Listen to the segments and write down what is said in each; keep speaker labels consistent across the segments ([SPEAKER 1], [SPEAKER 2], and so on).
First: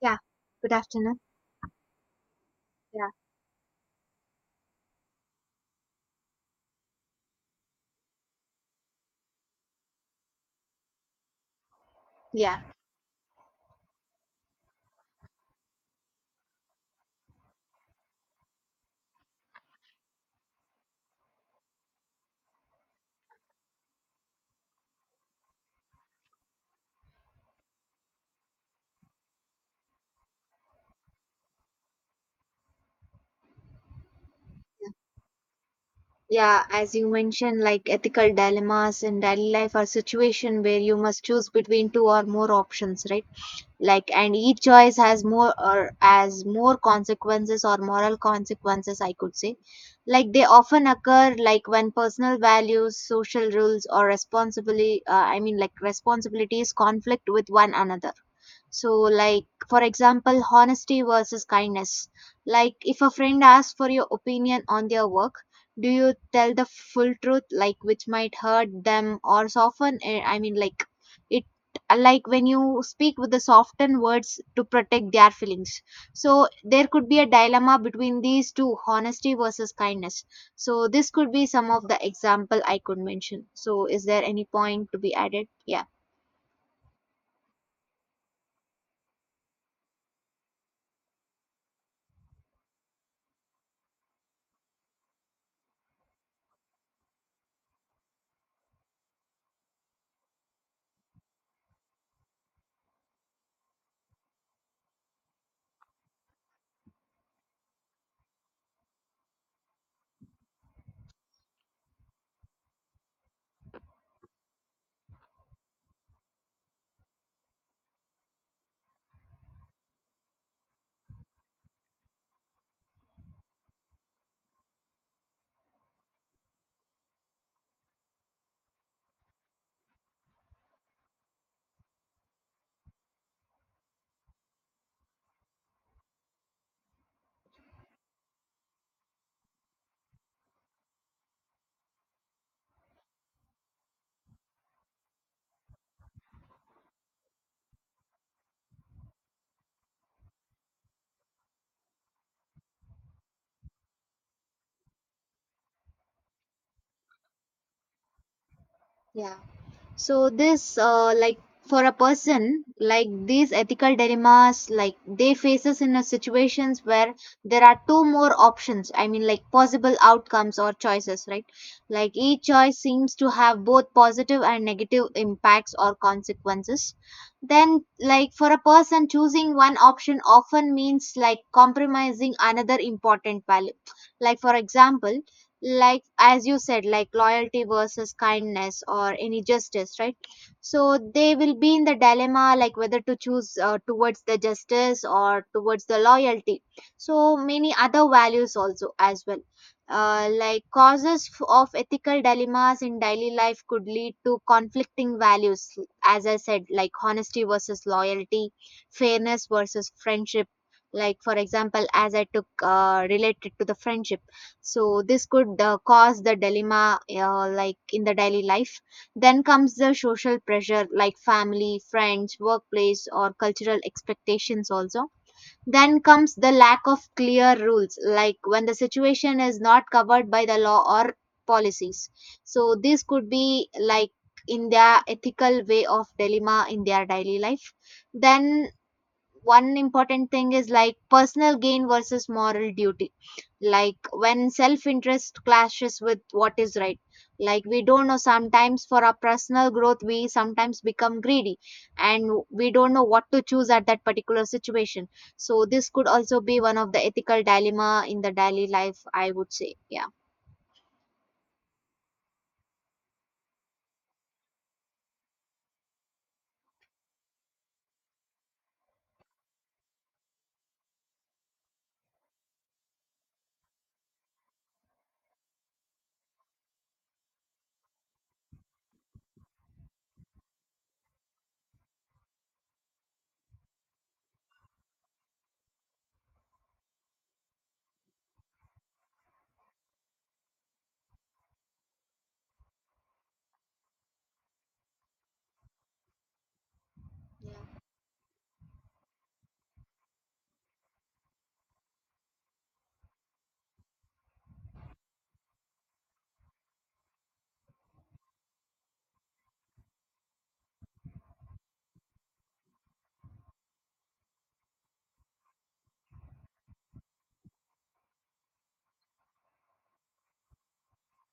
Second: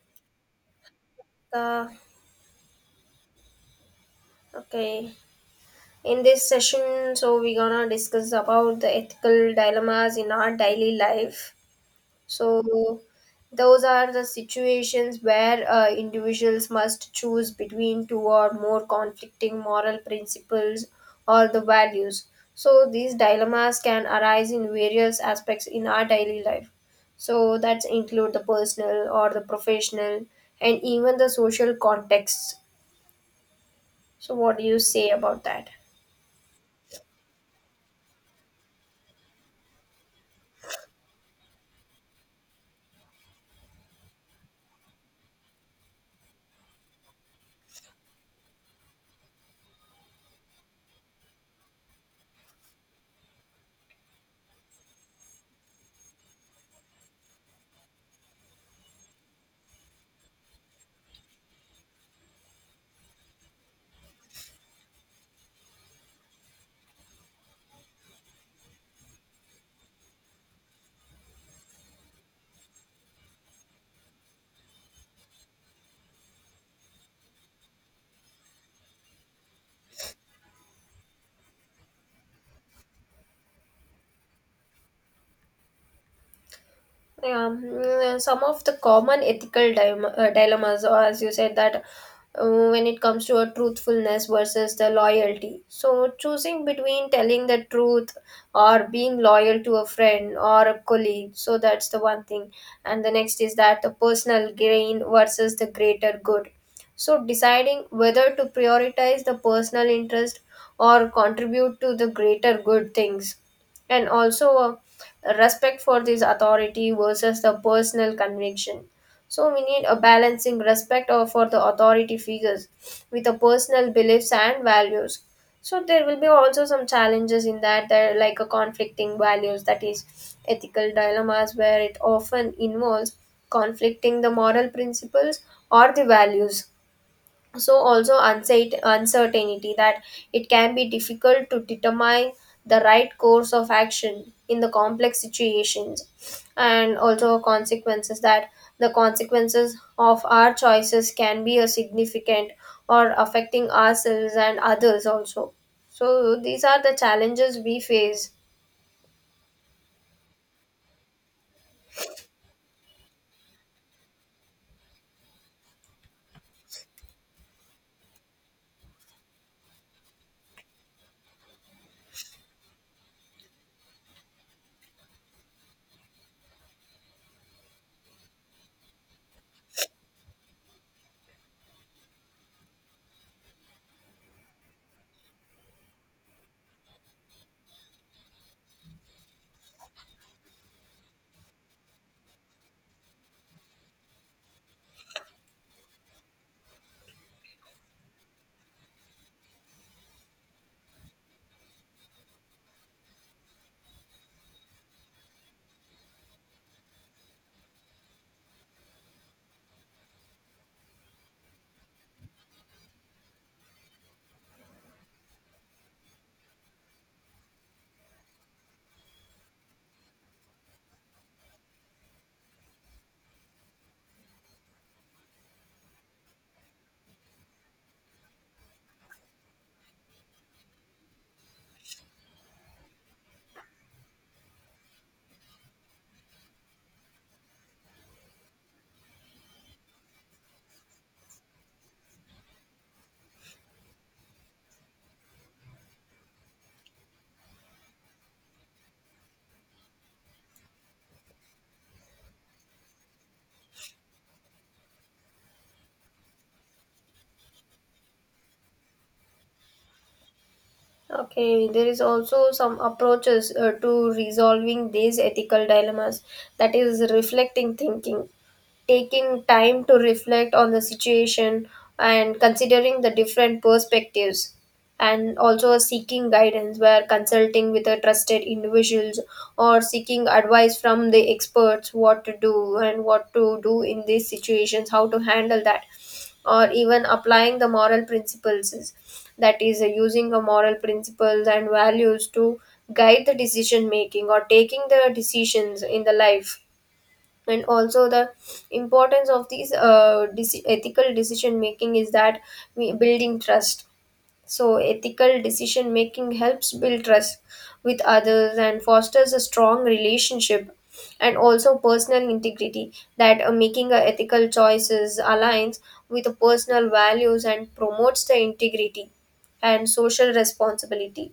[SPEAKER 1] Yeah, good afternoon.
[SPEAKER 2] Uh,
[SPEAKER 1] Yeah,
[SPEAKER 2] okay. In this session, so we're gonna discuss about the ethical dilemmas in our daily life.
[SPEAKER 1] yeah,
[SPEAKER 2] So those are the situations where individuals must choose between two or more conflicting moral principles or the values. So these dilemmas can arise in various aspects in our daily life. So that's include the personal or the professional and even the social contexts. So what do you say about that?
[SPEAKER 1] yeah. As you mentioned, like ethical dilemmas in daily life are situation where you must choose between two or more options, right? Like, and each choice has more or as more consequences or moral consequences, I could say. Like they often occur like when personal values, social rules, or responsibly, I mean, like responsibilities conflict with one another. So, like, for example, honesty versus kindness. Like, if a friend asks for your opinion on their work, do you tell the full truth, like, which might hurt them or soften? I mean, like, it, like, when you speak with the softened words to protect their feelings. So, there could be a dilemma between these two, honesty versus kindness. So, this could be some of the example I could mention. So, is there any point to be added? Yeah.
[SPEAKER 2] Yeah. Some of the common ethical dilemmas, or as you said, that uh, when it comes to a truthfulness versus the loyalty. So choosing between telling the truth or being loyal to a friend or a colleague. So that's the one thing. And the next is that the personal gain versus the greater good. So deciding whether to prioritize the personal interest or contribute to the greater good things, and also respect for this authority versus the personal conviction. So we need a balancing for the authority figures with the personal beliefs and values. So there will be also some challenges in that. There are like a conflicting values, that is, ethical dilemmas where it often involves conflicting the moral principles or the values. So also uncertainty, that it can be difficult to determine the right course of action in the complex situations. And also consequences, that the consequences of our choices can be a significant or affecting ourselves and others also. So these are the challenges we face.
[SPEAKER 1] Yeah. So this like for a person like these ethical dilemmas like they faces in a situations where there are two more options, I mean like possible outcomes or choices, right? Like each choice seems to have both positive and negative impacts or consequences. Then like for a person choosing one option often means like compromising another important value. Like for example, like as you said, like loyalty versus kindness or any justice, right? So they will be in the dilemma like whether to choose towards the justice or towards the loyalty, so many other values also as well. Like causes of ethical dilemmas in daily life could lead to conflicting values. As I said, like honesty versus loyalty, fairness versus friendship. Like for example, as I took related to the friendship, so this could cause the dilemma like in the daily life. Then comes the social pressure like family, friends, workplace or cultural expectations also. Then comes the lack of clear rules, like when the situation is not covered by the law or policies. So this could be like in their ethical way of dilemma in their daily life. Then one important thing is like personal gain versus moral duty, like when self interest clashes with what is right. Like we don't know sometimes for our personal growth we sometimes become greedy and we don't know what to choose at that particular situation. So this could also be one of the ethical dilemma in the daily life, I would say. Yeah.
[SPEAKER 2] Okay, there is also some approaches to resolving these ethical dilemmas. That is, reflecting thinking: taking time to reflect on the situation and considering the different perspectives, and also seeking guidance, where consulting with a trusted individuals or seeking advice from the experts what to do and what to do in these situations, how to handle that, or even applying the moral principles is- that is, using the moral principles and values to guide the decision making or taking the decisions in the life. And also the importance of these ethical decision making is that we building trust. So ethical decision making helps build trust with others and fosters a strong relationship. And also personal integrity, that making a ethical choices aligns with personal values and promotes the integrity. And social responsibility:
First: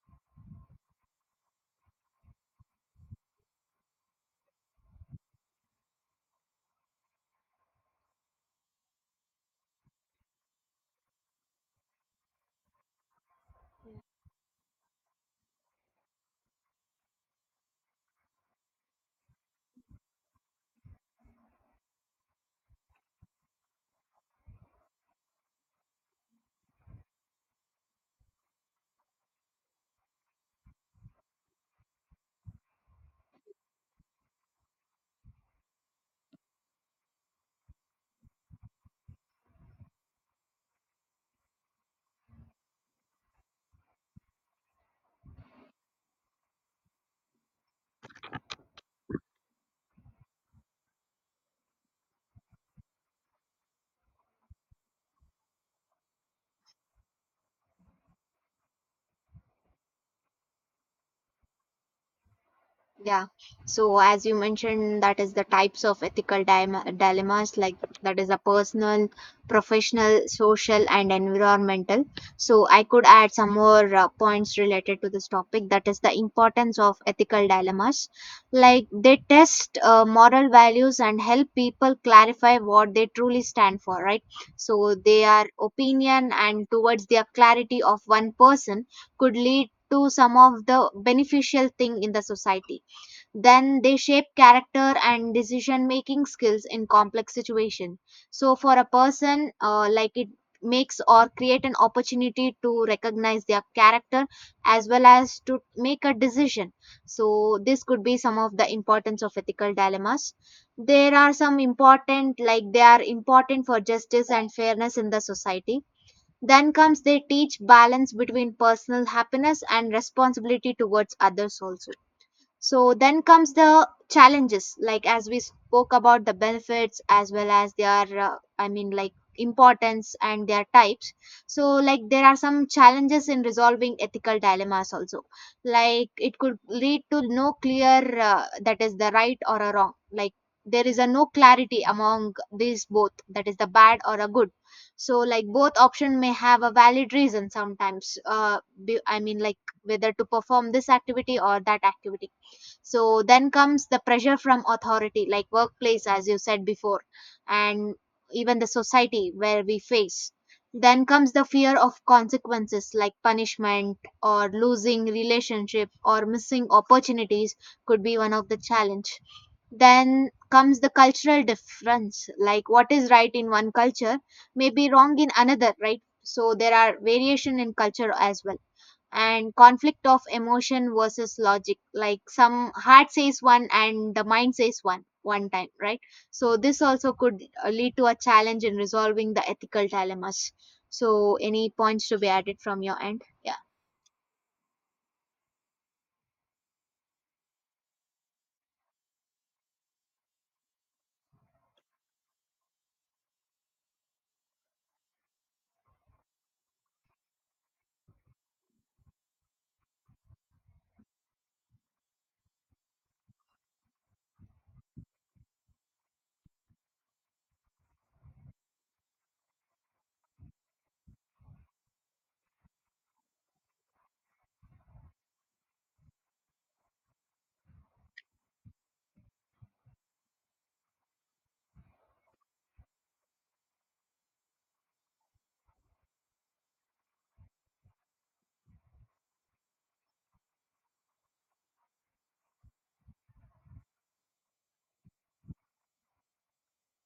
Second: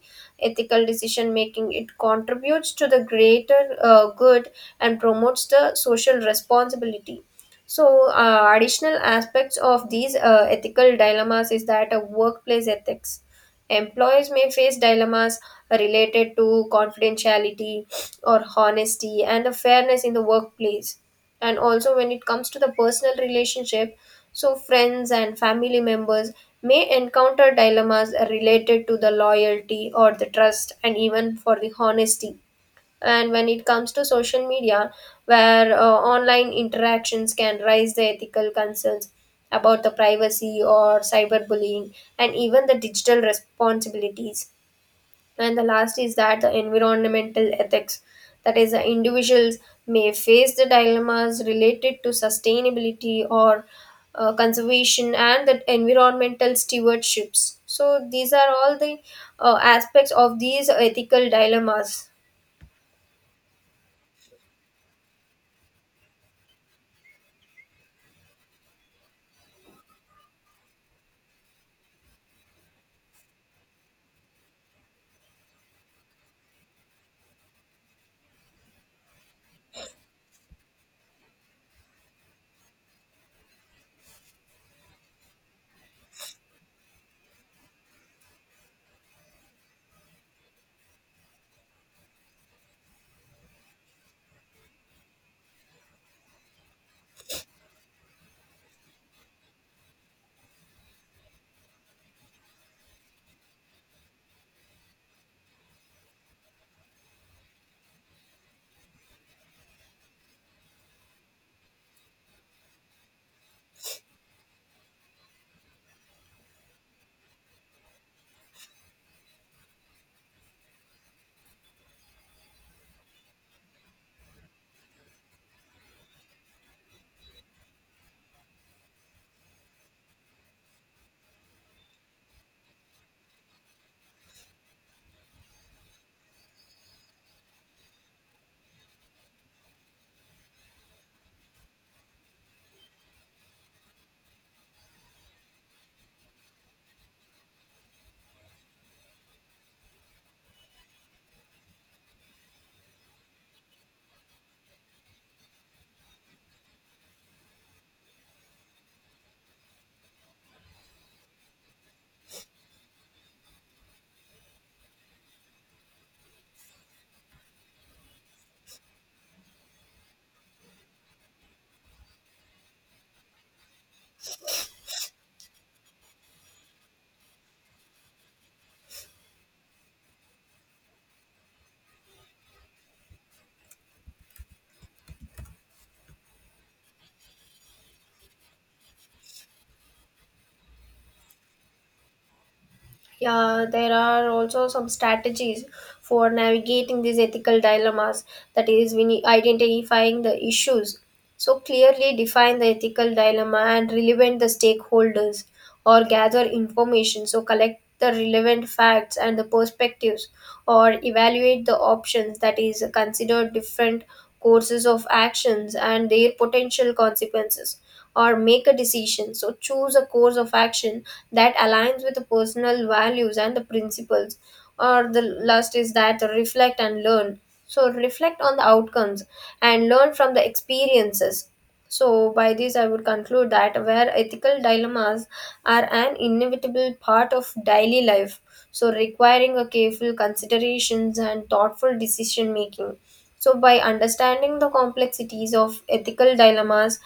[SPEAKER 2] ethical decision making, it contributes to the greater good and promotes the social responsibility. So, additional aspects of these ethical dilemmas is that workplace ethics. Employers may face dilemmas related to confidentiality or honesty and the fairness in the workplace. And also, when it comes to the personal relationship, so friends and family members may encounter dilemmas related to the loyalty or the trust and even for the honesty. And when it comes to social media, where online interactions can raise the ethical concerns about the privacy or cyberbullying and even the digital responsibilities. And the last is that the environmental ethics, that is, the individuals may face the dilemmas related to sustainability or conservation and the environmental stewardships. So these are all the aspects of these ethical dilemmas.
[SPEAKER 1] Yeah. So as you mentioned, that is the types of ethical dilemmas like that is a personal, professional, social, and environmental. So I could add some more points related to this topic. That is the importance of ethical dilemmas. Like they test moral values and help people clarify what they truly stand for, right? So their opinion and towards their clarity of one person could lead to some of the beneficial thing in the society. Then they shape character and decision making skills in complex situation. So for a person like it makes or create an opportunity to recognize their character as well as to make a decision. So this could be some of the importance of ethical dilemmas. There are some important like they are important for justice and fairness in the society. Then comes they teach balance between personal happiness and responsibility towards others also. So then comes the challenges, like as we spoke about the benefits as well as their, I mean, like importance and their types. So, like, there are some challenges in resolving ethical dilemmas also. Like, it could lead to no clear that is the right or a wrong. Like, there is a no clarity among these both, that is the bad or a good. So, like, both option may have a valid reason sometimes. I mean, like, whether to perform this activity or that activity. So then comes the pressure from authority like workplace, as you said before, and even the society where we face. Then comes the fear of consequences like punishment or losing relationship or missing opportunities, could be one of the challenge. Then comes the cultural difference, like what is right in one culture may be wrong in another, right? So there are variation in culture as well. And conflict of emotion versus logic, like some heart says one and the mind says one time, right? So this also could lead to a challenge in resolving the ethical dilemmas. So any points to be added from your end? Yeah.
[SPEAKER 2] Yeah, there are also some strategies for navigating these ethical dilemmas. That is, we need identifying the issues. So clearly define the ethical dilemma and relevant the stakeholders, or gather information. So collect the relevant facts and the perspectives, or evaluate the options. That is, consider different courses of actions and their potential consequences, or make a decision. So choose a course of action that aligns with the personal values and the principles. Or the last is that reflect and learn. So reflect on the outcomes and learn from the experiences. So by this I would conclude that where ethical dilemmas are an inevitable part of daily life, so requiring a careful considerations and thoughtful decision making. So by understanding the complexities of ethical dilemmas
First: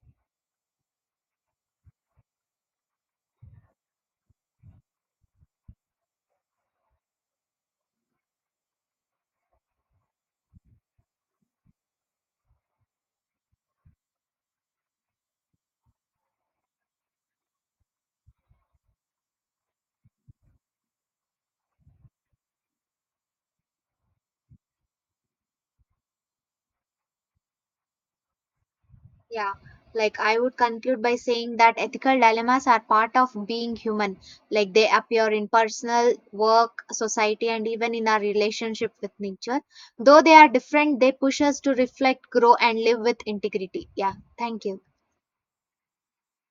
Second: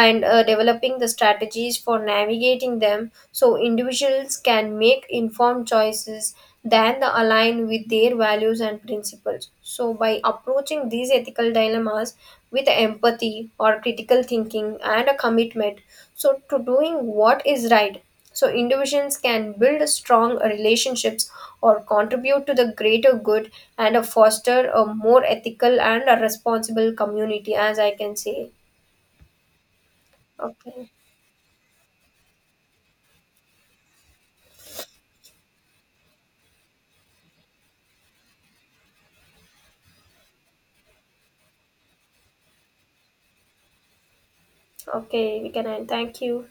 [SPEAKER 2] and developing the strategies for navigating them, so individuals can make informed choices that align with their values and principles. So by approaching these ethical dilemmas with empathy or critical thinking and a commitment, so to doing what is right, so individuals can build strong relationships or contribute to the greater good and foster a more ethical and a responsible community, as I can say.
[SPEAKER 1] Yeah, like I would
[SPEAKER 2] Okay,
[SPEAKER 1] conclude by saying that ethical dilemmas are part of being human. Like they appear in personal, work, society, and even in our relationship with nature. Though they are different, they push us to reflect, grow, and live with integrity. Yeah, thank you.
[SPEAKER 2] okay, we can end. Thank you.